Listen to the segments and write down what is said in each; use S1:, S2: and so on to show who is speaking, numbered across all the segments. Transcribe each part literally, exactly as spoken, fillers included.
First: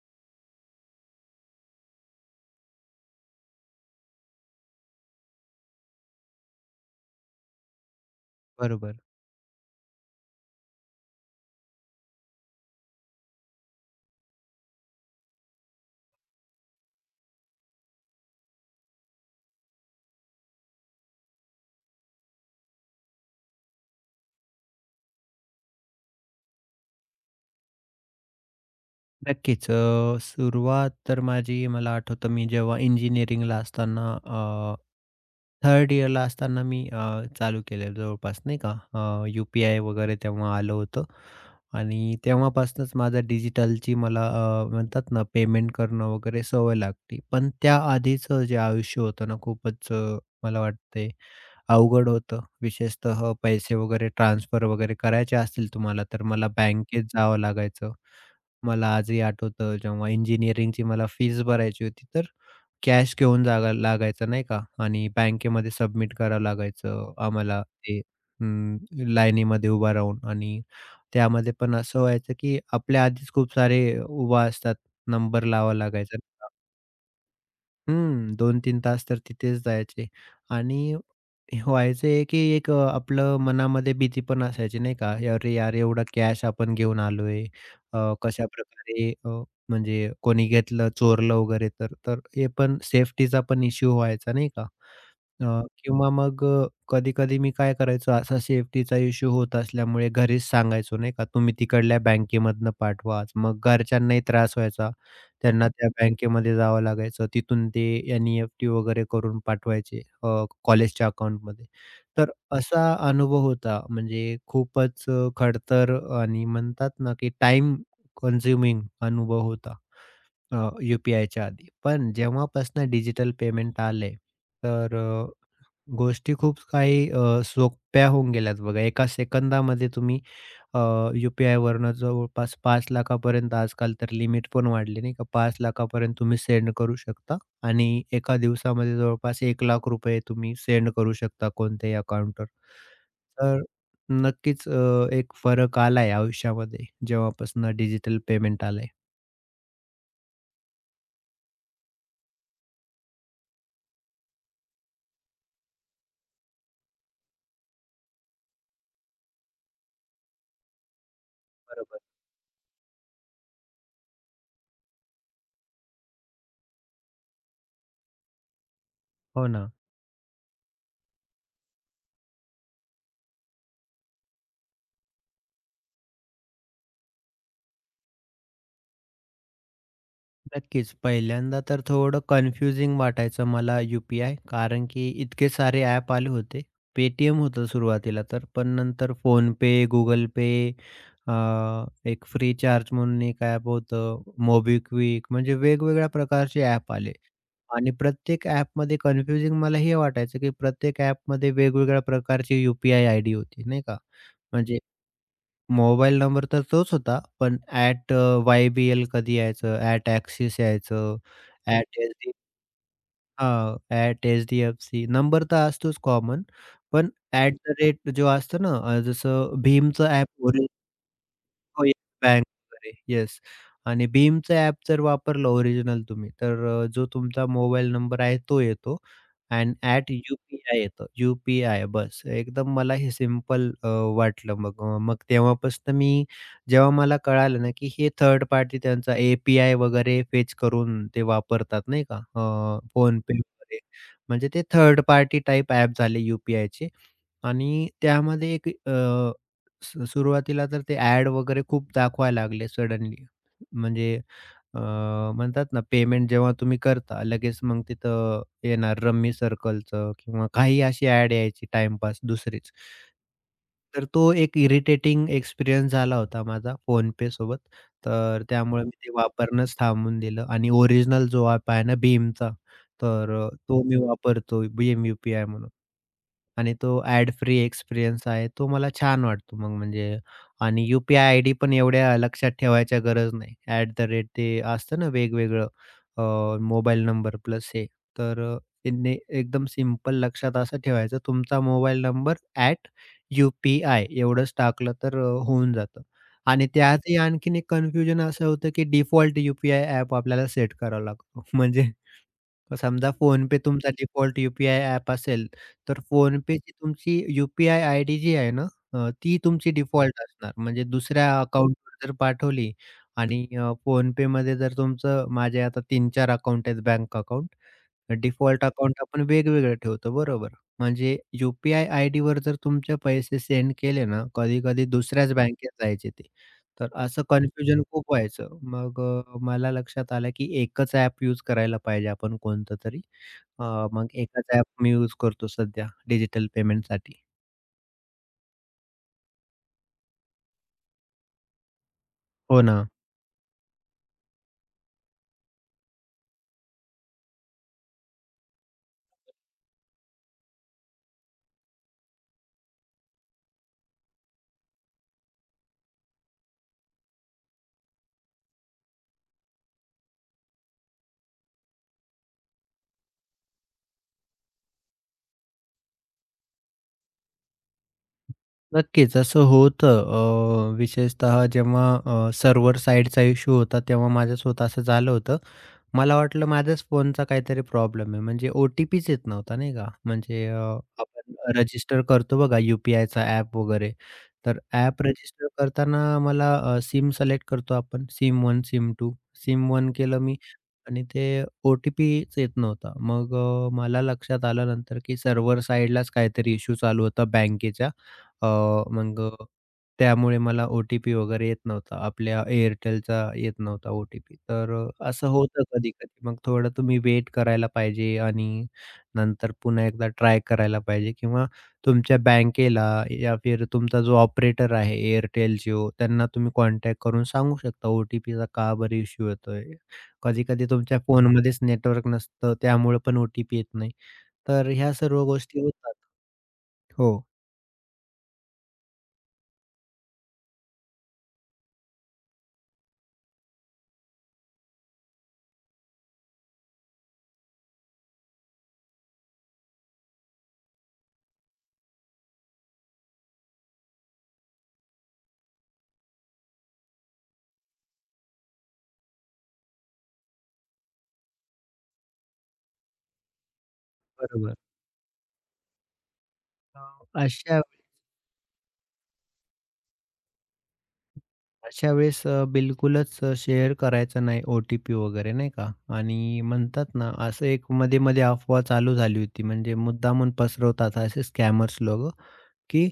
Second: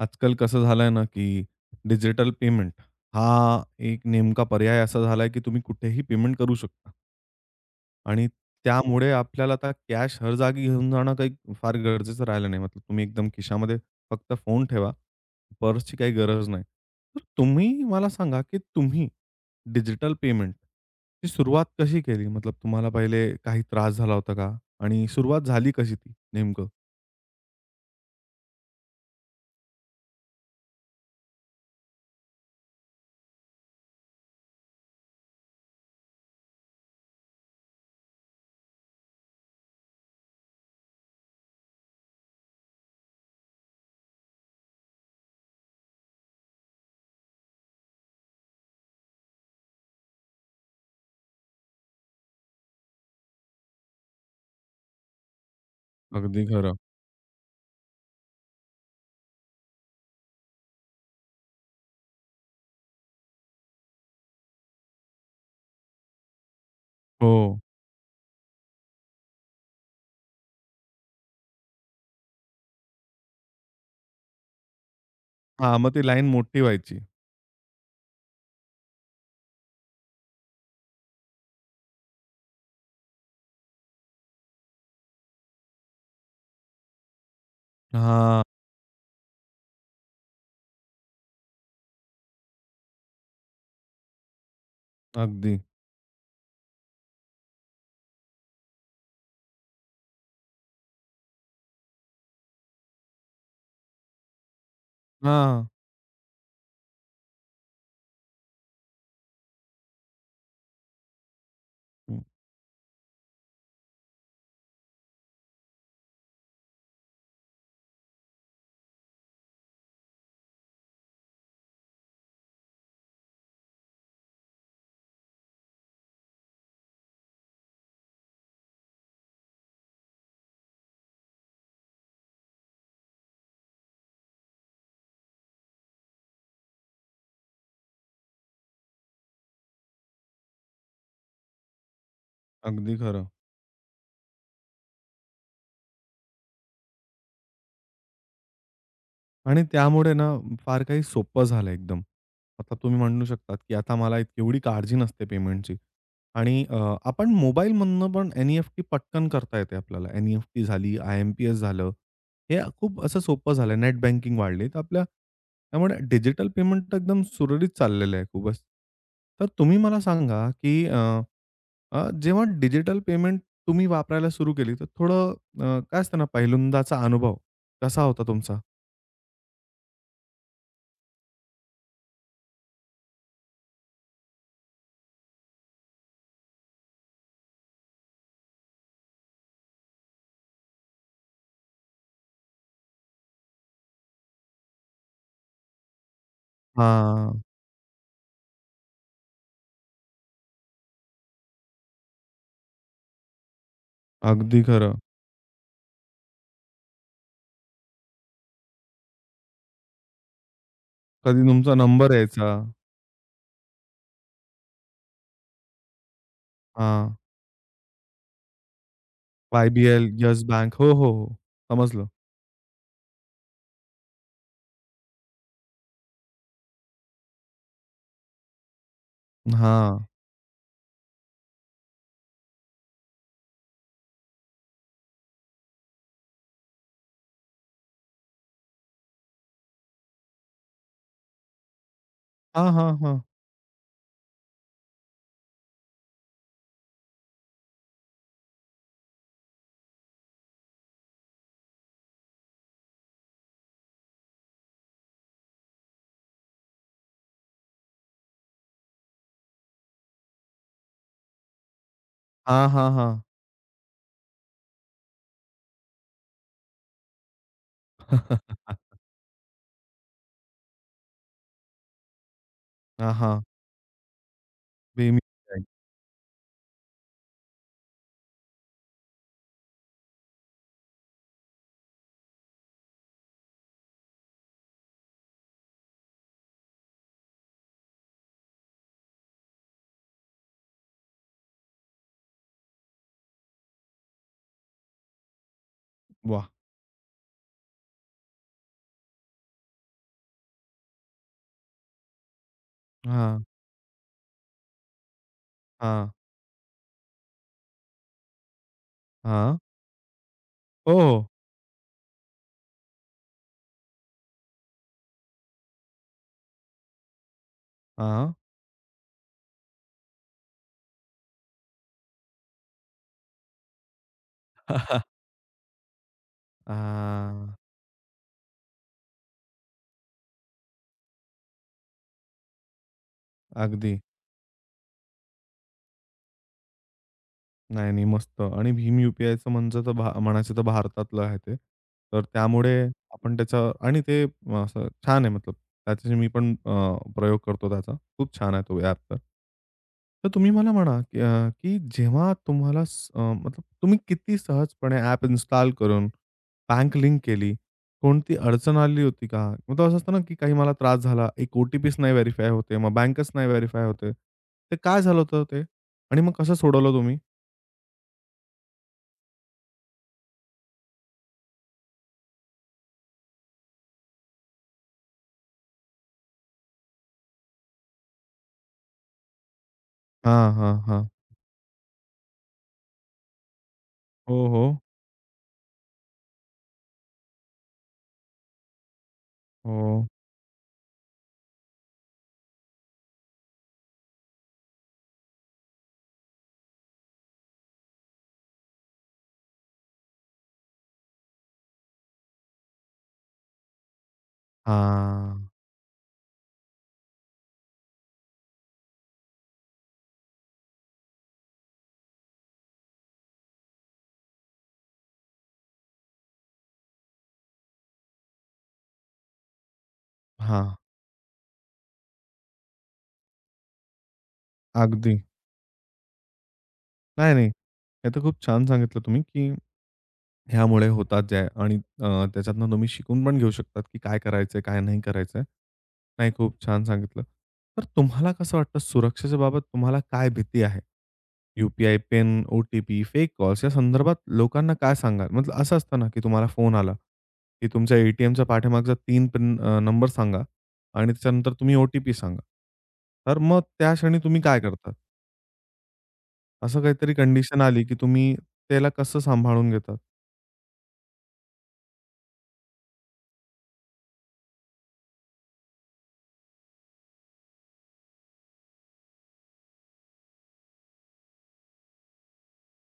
S1: आजकाल कसं झालंय ना, की डिजिटल पेमेंट हा एक नेमका पर्याय असा झालाय, की तुम्ही कुठेही पेमेंट करू शकता. आणि
S2: बरोबर.
S1: त्यामुळे आपल्याला आता कॅश हर जागी घेऊन जाणं काही फार गरजेचं राहिलं नाही. मतलब तुम्ही एकदम खिशामध्ये फक्त फोन ठेवा. पर्सची काही गरज नाही. तर तुम्ही मला सांगा, की तुम्ही डिजिटल पेमेंटची सुरुवात कशी केली? मतलब तुम्हाला पहिले काही त्रास झाला होता का? आणि सुरुवात झाली कशी ती नेमकं?
S2: नक्कीच. अ, सुरुवात तर माझी मला आठवतं मी जेव्हा इंजिनिअरिंगला असताना थर्ड 3rd इयरला असताना मी अ, चालू केलेलं जवळपास नाही का. अ, यू-पी-आय वगैरे तेव्हा आलं होतं आणि तेव्हापासूनच माझा डिजिटलची मला अ, म्हणतात ना पेमेंट करणं वगैरे सवय लागली. पण त्याआधीचं जे आयुष्य होतं ना खूपच अ, मला वाटतंय अवघड होतं. विशेषतः पैसे वगैरे ट्रान्सफर वगैरे करायचे असतील तुम्हाला तर
S1: अगदी
S2: मला
S1: खरं.
S2: बँकेत जावं लागायचं. मला आजही आठवतं जेव्हा इंजिनिअरिंगची मला फीज भरायची होती, तर कॅश घेऊन जागा लागायचं नाही का आणि बँकेमध्ये सबमिट करावं लागायचं
S1: हो.
S2: आम्हाला ते अं, लाईनीमध्ये उभा राहून आणि त्यामध्ये पण असं व्हायचं, की आपल्या आधीच खूप सारे उभा असतात, नंबर लावावा
S1: हां, मग ती
S2: लागायचा.
S1: लाईन मोठी व्हायची.
S2: हं, दोन तीन तास तर तिथेच जायचे आणि व्हायचं की एक अ, आपलं मनामध्ये भीती पण असायची नाही का? "अरे यार, एवढा कॅश आपण घेऊन आलोय, अ,
S1: हां,
S2: कशाप्रकारे अ, म्हणजे कोणी घेतलं, चोरलं वगैरे तर." तर हे पण सेफ्टीचा पण इश्यू व्हायचा नाही का? अ,
S1: अगदी.
S2: किंवा मग अ, कधी-कधी मी काय करायचो असा सेफ्टीचा इश्यू होत असल्यामुळे घरीच सांगायचो नाही का, तुम्ही तिकडल्या बँकेमधनं पाठवा. मग घरच्यांनाही त्रास व्हायचा.
S1: हां,
S2: त्यांना त्या बँकेमध्ये जावं लागायचं. तिथून ते एन-ई-एफ-टी वगैरे करून पाठवायचे अ, कॉलेजच्या अकाउंटमध्ये.
S1: हं,
S2: तर असा अनुभव होता म्हणजे खूपच अ, खडतर आणि म्हणतात ना, की टाईम कन्झ्युमिंग अनुभव होता यू-पी-आयच्या आधी. पण जेव्हापासून डिजिटल पेमेंट आले, तर गोष्टी खूप काही अ, सोप्या होऊन गेल्यात बघा. एका सेकंदामध्ये तुम्ही अ, यू-पी-आयवरनं जवळपास 5,00,000पर्यंत आजकाल तर लिमिट पण वाढली नाही का, 5,00,000पर्यंत तुम्ही सेंड करू शकता आणि एका दिवसामध्ये जवळपास एक लाख रुपये तुम्ही सेंड करू शकता कोणत्याही अकाउंटवर.
S1: अगदी खरं.
S2: तर नक्कीच अ, एक फरक आलाय आयुष्यामध्ये जेव्हापासून डिजिटल पेमेंट आलंय.
S1: आणि त्यामुळे ना फार काही सोपं झालं एकदम. आता तुम्ही म्हणू शकतात, की आता मला इत एवढी काळजी नसते पेमेंटची. आणि अ, आपण मोबाईलमधनं पण एन-ई-एफ-टी पटकन करता येते आपल्याला. एन-ई-एफ-टी झाली, आय-एम-पी-एस झालं.
S2: बरोबर.
S1: हे खूप असं सोपं झालं. नेट बँकिंग वाढली. तर आपल्या त्यामुळे डिजिटल पेमेंट एकदम सुरळीत चाललेलं आहे खूपच. तर
S2: हो ना.
S1: तुम्ही मला सांगा, की अ अ, जेव्हा डिजिटल पेमेंट तुम्ही वापरायला सुरू केली, तर थोडं अ, काय असतं ना, पहिल्यांदाचा अनुभव कसा होता तुमचा?
S2: नक्कीच. पहिल्यांदा तर थोडं कन्फ्युजिंग वाटायचं मला यू पी कारण की इतके सारे ॲप आले होते. पेटीएम होतं सुरुवातीला तर, पण नंतर फोनपे, Google पे, अ, एक फ्रीचार्ज म्हणून एक ॲप होतं, MobiKwik म्हणजे वेगवेगळ्या प्रकारचे ॲप आले
S1: हां,
S2: आणि प्रत्येक ॲपमध्ये कन्फ्युजिंग मला हे वाटायचं की प्रत्येक ॲपमध्ये वेगवेगळ्या प्रकारची यू आय आयडी होती, नाही का?
S1: अगदी
S2: म्हणजे
S1: खरं.
S2: मोबाईल नंबर तर तोच होता, पण अ, वाय-बी-एल कधी यायचं, ॲट ॲक्सिस यायचं,
S1: कधी तुमचा नंबर
S2: एच-डी
S1: यायचा.
S2: हां, एच-डी-एफ-सी नंबर तर असतोच कॉमन,
S1: हां,
S2: पण ॲट द रेट जो असतो ना, अ, जसं
S1: वाय-बी-एल,
S2: भीमचं ॲप
S1: येस बँक. हो, हो, हो.
S2: हो, येस.
S1: समजलं.
S2: बँक वगैरे. येस. आणि BHIMचं ॲप जर वापरलं ओरिजिनल तुम्ही, तर अ, जो तुमचा मोबाईल नंबर आहे तो येतो
S1: हां.
S2: आणि यू-पी-आय येतं. यू-पी-आय बस. एकदम मला हे सिंपल अ, वाटलं मग. अ, मग तेव्हापासून मी जेव्हा मला कळालं ना, की हे थर्ड पार्टी त्यांचा ए-पी-आय वगैरे फेच करून ते वापरतात नाही का,
S1: हां,
S2: अ,
S1: हां, हां.
S2: फोनपे वगैरे. म्हणजे ते थर्ड पार्टी टाइप ॲप झाले यू-पी-आयचे आणि त्यामध्ये एक अ, सु सुरुवातीला तर ते ॲड वगैरे खूप दाखवायला लागले सडनली. म्हणजे अ, म्हणतात ना पेमेंट जेव्हा तुम्ही करता लगेच मग तिथं येणार रम्मी सर्कलचं किंवा काही अशी ॲड यायची टाईमपास
S1: हां,
S2: दुसरीच.
S1: हां, हां.
S2: तर तो एक इरिटेटिंग एक्सपिरियन्स झाला होता माझा फोनपे सोबत. तर त्यामुळे मी ते वापरणंच थांबवून दिलं आणि ओरिजिनल जो ॲप आहे ना भीमचा,
S1: हां,
S2: तर
S1: हां.
S2: अ, तो मी वापरतो भीम यू
S1: बेमी बँक.
S2: म्हणून. आणि तो ॲड फ्री एक्सपिरियन्स आहे, तो मला छान वाटतो मग म्हणजे आणि यू-पी-आय आयडी पण एवढ्या लक्षात ठेवायच्या गरज नाही. ॲट द रेट ते असतं ना वेगवेगळं मोबाईल नंबर प्लस हे. तर अ, त्यांनी एकदम सिंपल लक्षात असं ठेवायचं तुमचा मोबाईल नंबर ॲट यू-पी-आय एवढंच टाकलं तर अ, होऊन जातं.
S1: वाह!
S2: आणि त्यातही आणखीन एक कन्फ्युजन असं होतं, की डिफॉल्ट यू-पी-आय ॲप आपल्याला सेट करावा लागतो. समजा
S1: हां,
S2: PhonePe तुमचा डिफॉल्ट यू-पी-आय असेल, तर
S1: हां,
S2: फोन पे यू-पी-आय आयडी जी आहे ना, अ, ती
S1: हां.
S2: तुमची डिफॉल्ट असणार. म्हणजे
S1: हो, हो.
S2: दुसऱ्या अकाउंटवर जर पाठवली आणि अ, PhonePeमध्ये जर तुमचं माझे आता तीन चार अकाउंट आहेत बँक अकाउंट.
S1: हां.
S2: डिफॉल्ट अकाउंट आपण वेगवेगळं ठेवतो बरोबर. म्हणजे यू-पी-आय आयडीवर जर तुमचे पैसे सेंड केले ना, कधी-कधी दुसऱ्याच बँकेत जायचे ते. तर असं
S1: हां.
S2: कन्फ्युजन खूप व्हायचं. मग अ, मला लक्षात आलं की एकच ॲप यूज करायला पाहिजे आपण कोणतं तरी. अ,
S1: अगदी.
S2: मग एकच ॲप मी यूज करतो सध्या डिजिटल पेमेंटसाठी.
S1: नाही, नाही. मस्त आणि भीम यू-पी-आयचं म्हणजे तर भा म्हणायचं तर भारतातलं आहे ते. तर
S2: हो
S1: त्यामुळे
S2: ना.
S1: आपण त्याचा आणि ते असं छान आहे मतलब त्याच्याशी मी पण अ, प्रयोग करतो त्याचा. खूप छान आहे तो ॲप तर. तर तुम्ही मला म्हणा की अ, की जेव्हा तुम्हाला स अ, मतलब तुम्ही किती सहजपणे ॲप इन्स्टॉल करून बँक लिंक केली. कोणती अडचण आली होती का? मग असं असतं ना की काही मला त्रास झाला. एक ओ-टी-पीच नाही व्हेरिफाय होते. मग बँकच नाही व्हेरिफाय होते. ते काय झालं होतं ते? आणि मग कसं सोडवलं तुम्ही?
S2: नक्कीच असं होतं. अ, विशेषतः जेव्हा अ, सर्व्हर इश्यू होता तेव्हा माझ्या स्वतःचं झालं होतं. मला वाटलं माझ्याच फोनचा काहीतरी प्रॉब्लेम आहे. म्हणजे ओ-टी-पीच येत नव्हता नाही का? म्हणजे
S1: हां,
S2: अ,
S1: हां, हां.
S2: आपण रजिस्टर करतो बघा यू-पी-आयचा ॲप वगैरे.
S1: हो,
S2: तर
S1: हो.
S2: ॲप रजिस्टर करताना मला अ, सिम सिलेक्ट करतो आपण सिम एक, सिम दोन. सिम एक
S1: हो.
S2: केलं मी आणि ते ओ-टी-पीच येत नव्हता. मग अ, मला लक्षात आलं नंतर की सर्व्हर साइडलाच काहीतरी इश्यू चालू होता बँकेच्या. अ, मग अ, त्यामुळे मला ओ-टी-पी वगैरे येत नव्हता. आपल्या एअरटेलचा येत नव्हता ओ-टी-पी. तर अ, असं
S1: हां,
S2: होतं कधी-कधी. मग थोडं तुम्ही वेट करायला पाहिजे आणि नंतर पुन्हा एकदा ट्राय करायला पाहिजे किंवा तुमच्या बँकेला या फिर तुमचा जो ऑपरेटर आहे एअरटेल, जिओ त्यांना तुम्ही कॉन्टॅक्ट करून सांगू शकता ओ-टी-पीचा का बरं इश्यू येतोय. कधी-कधी
S1: हां.
S2: तुमच्या फोनमध्येच नेटवर्क नसतं, त्यामुळे पण ओ-टी-पी येत नाही. तर ह्या
S1: अगदी.
S2: सर्व गोष्टी होतात. हो,
S1: नाही, नाही. हे तर खूप छान सांगितलं तुम्ही, की ह्यामुळे होतात जे आहे आणि अ, त्याच्यातनं तुम्ही शिकून पण घेऊ शकतात, की काय करायचंय, काय नाही करायचंय. नाही, खूप छान सांगितलं. तर तुम्हाला कसं वाटतं सुरक्षेच्या बाबत तुम्हाला काय भीती आहे? U P I, PIN, O T P, fake calls या संदर्भात लोकांना काय सांगाल? मतलब असं असतं ना, की तुम्हाला फोन आला, की तुमच्या ए पाठीमागचा तीन पिन अ, नंबर सांगा आणि त्याच्यानंतर तुम्ही ओ-टी-पी सांगा. तर मग त्या क्षणी तुम्ही
S2: बरोबर.
S1: काय करतात? असं
S2: अ,
S1: काहीतरी
S2: अशा
S1: कंडिशन आली, की तुम्ही त्याला कसं सांभाळून घेतात?
S2: अशा वेळेस अ, बिलकुलच अ, शेअर करायचं नाही ओ-टी-पी वगैरे नाही का? आणि म्हणतात ना, असं एक मध्ये-मध्ये अफवा चालू झाली होती म्हणजे मुद्दामून पसरवतात असे स्कॅमर्स लोकं, की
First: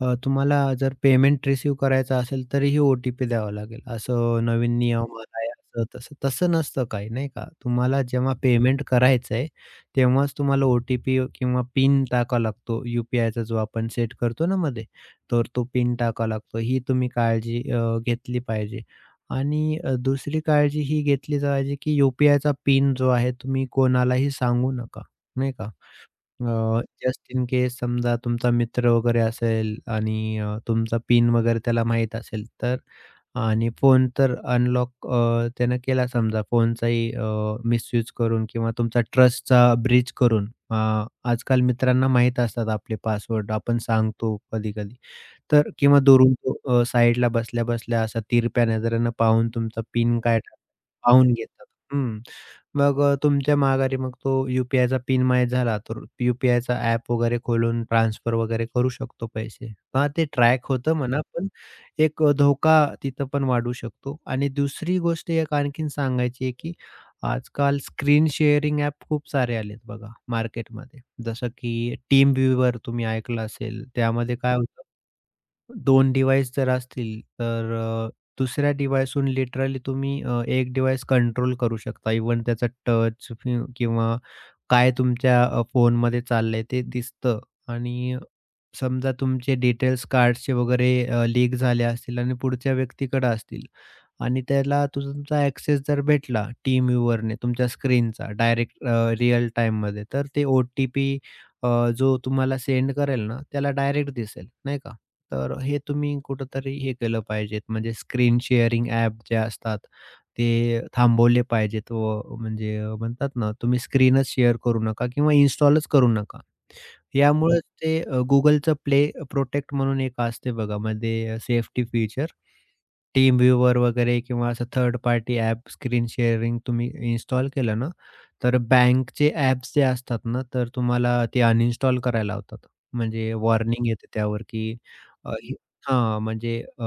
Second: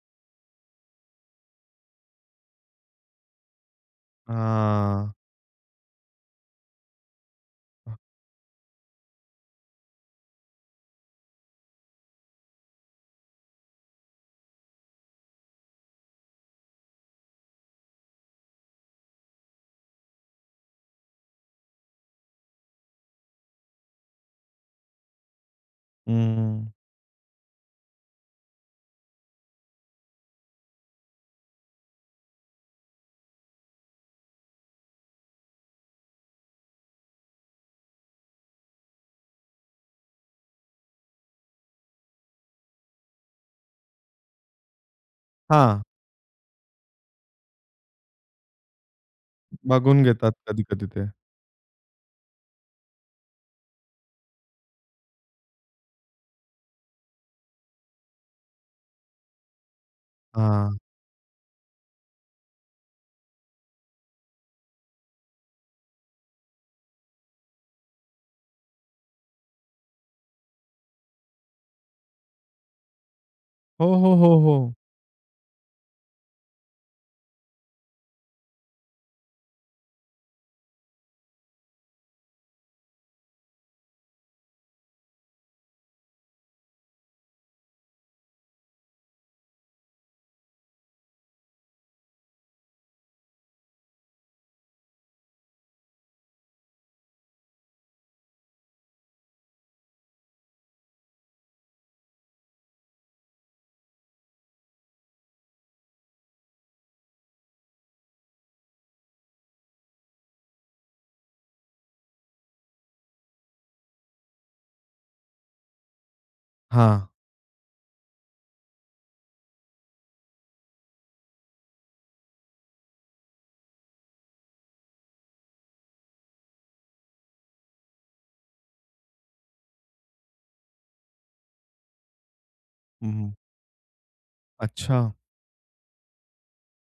S2: अ, तुम्हाला जर पेमेंट रिसीव्ह करायचा असेल तरीही ओ-टी-पी द्यावा लागेल. असं नवीन
S1: हां.
S2: नियम आलाय असं तसं. तसं नसतं काही नाही का. तुम्हाला जेव्हा पेमेंट करायचं आहे, तेव्हाच तुम्हाला ओ-टी-पी किंवा पिन टाकावा लागतो. यू-पी-आयचा जो आपण सेट करतो ना मध्ये, तर तो पिन टाकावा लागतो. ही तुम्ही काळजी अ, घेतली पाहिजे. आणि अ, दुसरी काळजी ही घेतली पाहिजे, की यू-पी-आयचा पिन जो आहे तुम्ही कोणालाही सांगू नका, नाही का.
S1: हं.
S2: अ, जस्ट इन केस समजा तुमचा मित्र वगैरे असेल आणि अ, तुमचा पिन वगैरे त्याला माहीत असेल तर आणि फोन तर अनलॉक अ, त्यानं केला समजा फोनचाही अ, मिसयूज करून किंवा तुमचा ट्रस्टचा ब्रीच करून. अ, आजकाल मित्रांना माहीत असतात आपले पासवर्ड आपण सांगतो कधी-कधी. तर
S1: हां,
S2: किंवा दुरून तो अ, साईडला बसल्या-बसल्या असा तिरप्या नजरेनं पाहून तुमचा
S1: बघून
S2: पिन
S1: घेतात
S2: काय
S1: कधी-कधी ते.
S2: टाकला पाहून घेतात. हं. मग अ, तुमच्या माघारी मग तो यू-पी-आयचा पिन माहीत झाला, तर यू-पी-आयचा ॲप वगैरे खोलून ट्रान्सफर वगैरे करू शकतो पैसे. हां, ते ट्रॅक
S1: हां.
S2: होतं म्हणा, पण एक अ, धोका तिथं पण वाढू शकतो. आणि दुसरी गोष्ट एक आणखीन सांगायची आहे, की आजकाल स्क्रीन शेअरिंग ॲप खूप सारे आलेत बघा मार्केटमध्ये. जसं की TeamViewer तुम्ही ऐकलं असेल.
S1: हो, हो, हो,
S2: त्यामध्ये काय
S1: हो.
S2: होतं दोन डिव्हाइस जर असतील, तर अ, दुसऱ्या डिव्हाइसहून लिटरली तुम्ही अ, एक डिव्हाइस कंट्रोल करू शकता. इव्हन त्याचा टच फि किंवा काय तुमच्या अ, फोनमध्ये चाललंय ते दिसतं आणि समजा तुमचे डिटेल्स कार्ड्सचे वगैरे अ, लीक झाले असतील आणि पुढच्या व्यक्तीकडे असतील, आणि त्याला तुझा तुमचा ॲक्सेस जर भेटला टीम व्ह्यूवरने तुमच्या स्क्रीनचा डायरेक्ट अ, रिअल टाईममध्ये, तर ते ओ-टी-पी जो तुम्हाला सेंड करेल ना, त्याला डायरेक्ट दिसेल, नाही का? तर हे तुम्ही कुठेतरी हे केलं पाहिजेत, म्हणजे स्क्रीन शेअरिंग ॲप जे असतात, ते थांबवले पाहिजेत व म्हणजे अ, म्हणतात ना, तुम्ही स्क्रीनच शेअर करू नका किंवा इन्स्टॉलच करू नका.
S1: हां.
S2: यामुळेच ते अ, प्ले प्रोटेक्ट म्हणून एक असते बघा, म्हणजे सेफ्टी फीचर. टीम व्ह्यूवर वगैरे किंवा असं third party app screen sharing तुम्ही इन्स्टॉल केलं ना, तर बँकचे ॲप्स जे असतात ना, तर तुम्हाला ते अनइन्स्टॉल करायला लावतात.
S1: हं.
S2: म्हणजे वॉर्निंग येते त्यावर, की
S1: अच्छा.
S2: अ, ही हां, म्हणजे अ,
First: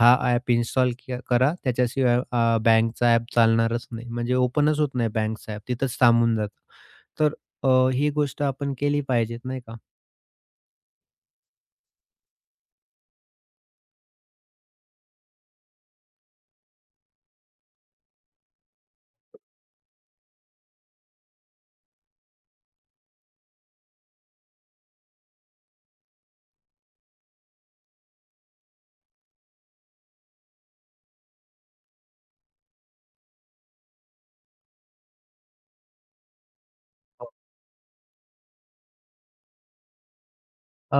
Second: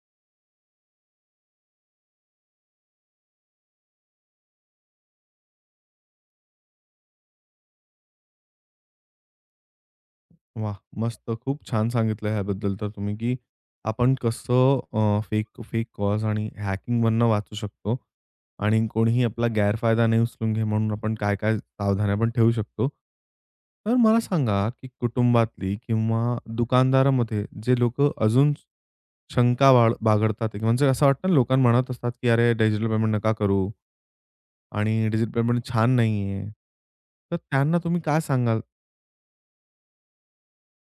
S2: हा ॲप इन्स्टॉल करा, त्याच्याशिवाय अ, बँकचा ॲप चालणारच नाही. म्हणजे ओपनच होत नाही बँकचा ॲप, तिथंच थांबून जातं. तर अ, ही गोष्ट आपण केली पाहिजेत नाही का?
S1: वाह! मस्त. खूप छान सांगितलं ह्याबद्दल तर तुम्ही, की आपण कसं अ, फेक फेक कॉल्स आणि हॅकिंगमधनं वाचू शकतो आणि कोणीही आपला गैरफायदा नाही उचलून घे म्हणून आपण काय-काय सावधान्या पण ठेवू शकतो. तर मला सांगा, की कुटुंबातली किंवा दुकानदारामध्ये जे लोकं अजून शंका बाळ बाळगतात म्हणजे असं वाटतं ना लोकांना म्हणत असतात, की "अरे, डिजिटल पेमेंट नका करू आणि डिजिटल पेमेंट छान नाहीये." तर त्यांना तुम्ही काय सांगाल?
S2: अ,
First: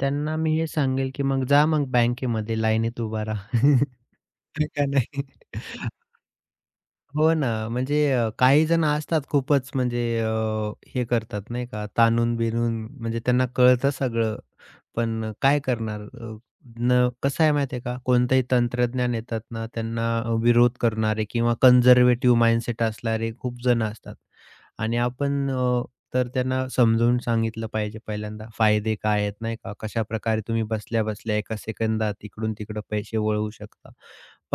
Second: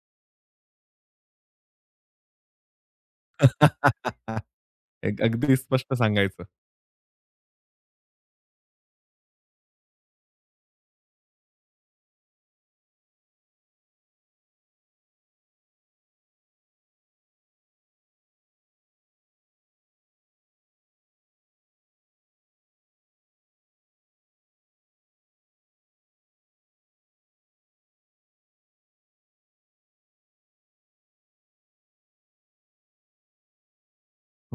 S2: त्यांना मी हे सांगेल, की मग जा मग बँकेमध्ये लाईनीत उभा राहा. आहे का
S1: एक
S2: नाही?
S1: अगदी स्पष्ट सांगायचं.
S2: हो ना, म्हणजे अ, काही जण असतात खूपच म्हणजे अ, हे करतात नाही का, ताणून-बिनून म्हणजे त्यांना कळतं सगळं, पण काय करणार? अ, न कसं आहे माहिती आहे का, कोणतंही तंत्रज्ञान येतात ना, त्यांना विरोध करणारे किंवा कन्झर्व्हेटिव्ह माइंडसेट असणारे खूप जण असतात. आणि आपण अ, तर त्यांना समजवून सांगितलं पाहिजे पहिल्यांदा, फायदे काय आहेत नाही का? कशाप्रकारे तुम्ही बसल्या-बसल्या एका सेकंदात इकडून-तिकडं पैसे वळवू शकता.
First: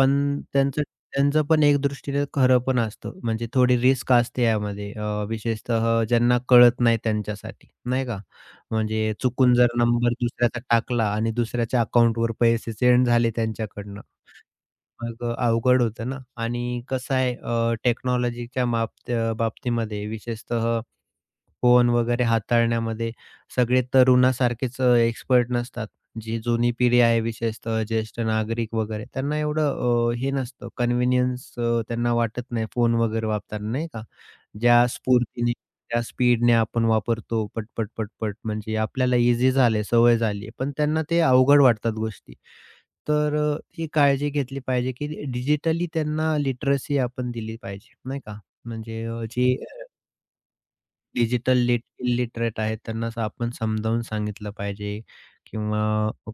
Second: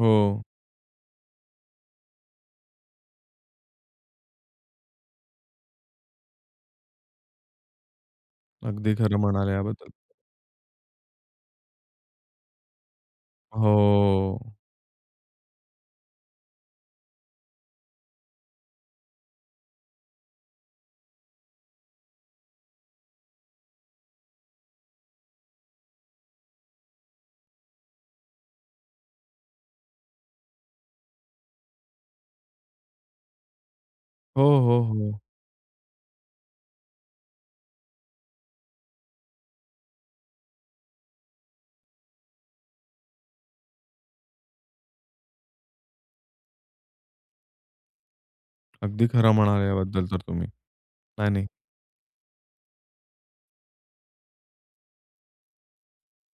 S1: हो.
S2: त्यांचं त्यांचं पण एक दृष्टीने खरं पण असतं. म्हणजे थोडी रिस्क असते यामध्ये अ, विशेषतः ज्यांना कळत नाही त्यांच्यासाठी, नाही का?
S1: अगदी
S2: म्हणजे
S1: खरं म्हणाले
S2: चुकून जर
S1: याबद्दल.
S2: नंबर दुसऱ्याचा टाकला आणि दुसऱ्याच्या अकाउंटवर पैसे सेंड झाले
S1: हो.
S2: त्यांच्याकडनं, मग अवघड होतं ना. आणि कसं आहे टेक्नॉलॉजीच्या बाब बाबतीमध्ये विशेषतः फोन वगैरे हाताळण्यामध्ये सगळे तरुणासारखेच अ, एक्सपर्ट नसतात. जी जुनी पिढी आहे विशेषतः ज्येष्ठ नागरिक वगैरे त्यांना एवढं अ, हे नसतं कन्व्हिनियन्स त्यांना वाटत नाही फोन वगैरे वापरताना नाही का?
S1: हो, हो,
S2: ज्या
S1: हो.
S2: स्फूर्तीने, त्या स्पीडने आपण वापरतो पटपट, पटपट म्हणजे आपल्याला ईझी झालंय, सवय झाली पण त्यांना ते अवघड वाटतात गोष्टी. तर अ, ही काळजी घेतली पाहिजे, की डिजिटली त्यांना लिटरसी आपण दिली पाहिजे, नाही का? म्हणजे
S1: अगदी
S2: अ,
S1: खरं
S2: जी
S1: म्हणाले याबद्दल तर तुम्ही. नाही, नाही.
S2: डिजिटल लिट इलिटरेट आहेत त्यांना असं आपण समजावून सांगितलं पाहिजे किंवा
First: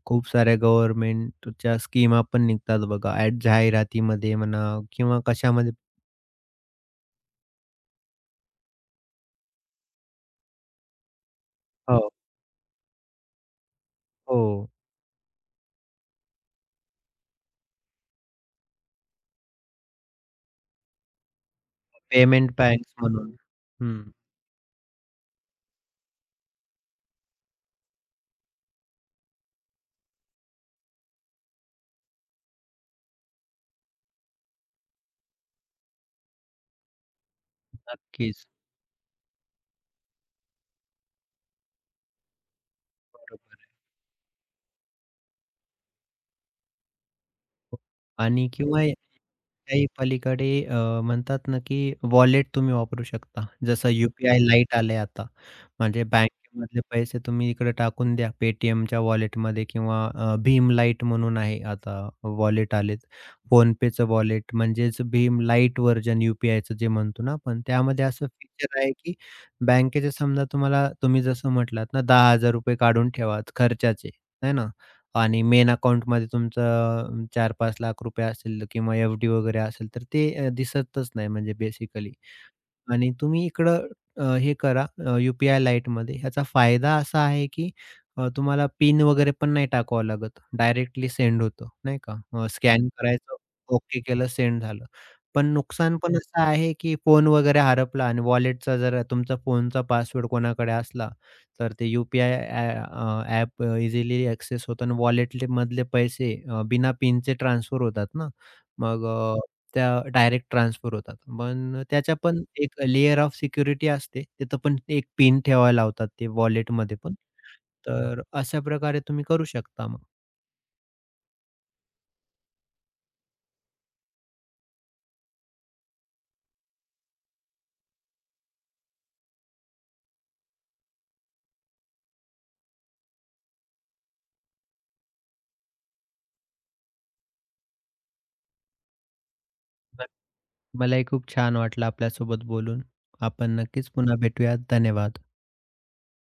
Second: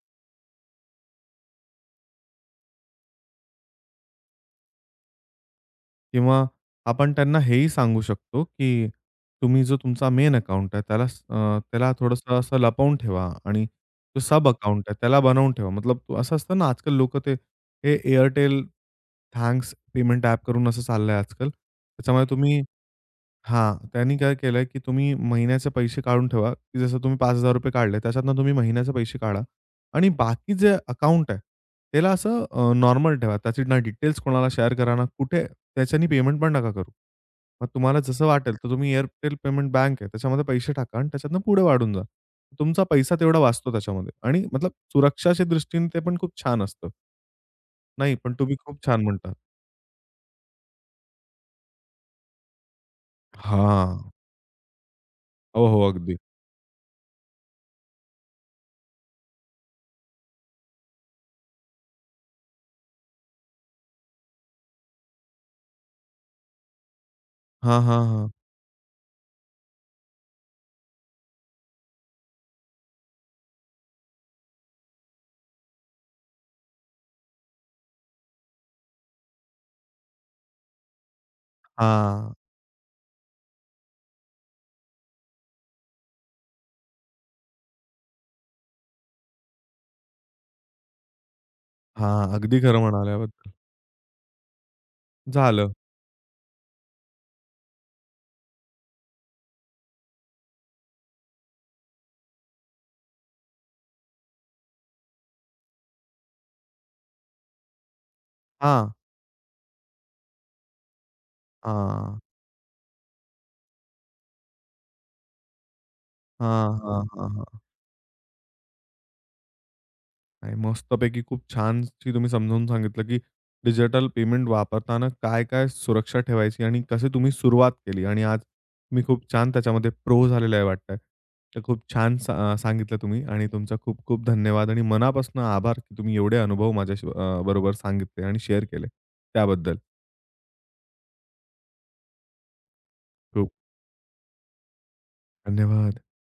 S2: खूप साऱ्या गव्हर्नमेंटच्या स्कीमा पण निघतात बघा ॲड जाहिरातीमध्ये म्हणा किंवा कशामध्ये
S1: किंवा आपण त्यांना हेही सांगू शकतो, की तुम्ही जो तुमचा मेन अकाउंट आहे त्याला अ, त्याला
S2: हो,
S1: थोडंसं असं लपवून ठेवा आणि जो सब
S2: हो.
S1: अकाउंट आहे त्याला बनवून ठेवा. मतलब तो- असं असतं ना, आजकाल लोकं ते हे Airtel थँक्स पेमेंट ॲप करून असं चाललंय आजकाल. त्याच्यामुळे
S2: पेमेंट
S1: तुम्ही
S2: बँक्स म्हणून.
S1: हां,
S2: हं,
S1: त्यांनी काय केलंय, की तुम्ही महिन्याचे पैसे काढून ठेवा, की जसं तुम्ही ₹पाच हजार काढले, त्याच्यातनं तुम्ही महिन्याचे पैसे काढा. आणि बाकी जे अकाउंट आहे, त्याला असं नॉर्मल ठेवा. त्याची ना डिटेल्स कोणाला शेअर करा ना कुठे त्याच्यानी पेमेंट पण नका करू. मग तुम्हाला जसं
S2: नक्कीच.
S1: वाटेल, तर तुम्ही Airtel पेमेंट बँक आहे, त्याच्यामध्ये पैसे टाका आणि त्याच्यातनं पुढे वाढून जा. तुमचा पैसा तेवढा
S2: बरोबर.
S1: वाचतो त्याच्यामध्ये आणि मतलब सुरक्षाच्या दृष्टीने ते पण खूप छान असतं. नाही, पण
S2: आणि
S1: तुम्ही खूप
S2: किंवा
S1: छान म्हणतात.
S2: त्याही पलीकडे अ, म्हणतात ना, की वॉलेट तुम्ही वापरू शकता. जसं
S1: हां.
S2: यू-पी-आय लाईट आलंय आता.
S1: हो, हो.
S2: म्हणजे
S1: अगदी.
S2: बँकेमधले पैसे तुम्ही इकडे टाकून द्या पेटीएमच्या वॉलेटमध्ये किंवा अ, भीम लाईट म्हणून आहे आता वॉलेट आलेत. फोनपेचं वॉलेट म्हणजेच भीम लाईट व्हर्जन यू-पी-आयचं जे म्हणतो ना आपण.
S1: हां, हां,
S2: त्यामध्ये असं
S1: हां.
S2: फीचर आहे, की बँकेचे समजा तुम्हाला तुम्ही जसं म्हटलात ना ₹दहा हजार रुपये काढून ठेवा खर्चाचे, आहे ना? आणि मेन अकाउंटमध्ये तुमचं अ, चार पाच लाख असतील किंवा एफ-डी वगैरे असेल, तर ते अ, दिसतच नाही म्हणजे बेसिकली.
S1: हां,
S2: आणि तुम्ही इकडं अ, हे करा अ, यू-पी-आय लाईटमध्ये. ह्याचा फायदा असा आहे, की अ, तुम्हाला पिन वगैरे पण नाही टाकावं लागत. डायरेक्टली सेंड होतं, नाही का?
S1: हां.
S2: अ,
S1: अगदी खरं
S2: स्कॅन करायचं,
S1: म्हणाल्याबद्दल.
S2: ओके केलं, सेंड झालं. पण
S1: झालं.
S2: नुकसान पण असं आहे, की फोन वगैरे हरपला आणि वॉलेटचा जर तुमचा फोनचा पासवर्ड कोणाकडे असला, तर ते यू ॲप इझिली ॲक्सेस होतं आणि वॉलेटमधले पैसे अ, बिना पिनचे ट्रान्सफर होतात ना.
S1: हां,
S2: मग अ, त्या डायरेक्ट ट्रान्सफर होतात. पण त्याच्या
S1: हां,
S2: पण एक लेयर ऑफ सिक्युरिटी असते. तिथं पण एक पिन ठेवायला लावतात ते
S1: हां,
S2: वॉलेटमध्ये
S1: हां,
S2: पण.
S1: हां, हां.
S2: तर अशा प्रकारे तुम्ही करू शकता मग.
S1: नाही, मस्तपैकी खूप छानशी तुम्ही समजावून सांगितलं, की डिजिटल पेमेंट वापरताना काय-काय सुरक्षा ठेवायची आणि कसे तुम्ही सुरुवात केली आणि आज तुम्ही खूप छान त्याच्यामध्ये प्रो झालेले आहे वाटतं. तर खूप छान सा अं, सांगितलं तुम्ही आणि तुमचा खूप खूप धन्यवाद आणि मनापासून आभार, की तुम्ही एवढे अनुभव माझ्याशी बरोबर सांगितले आणि शेअर केले त्याबद्दल.
S2: मलाही खूप छान वाटलं आपल्यासोबत बोलून.
S1: खूप
S2: आपण नक्कीच पुन्हा भेटूयात. धन्यवाद.
S1: धन्यवाद.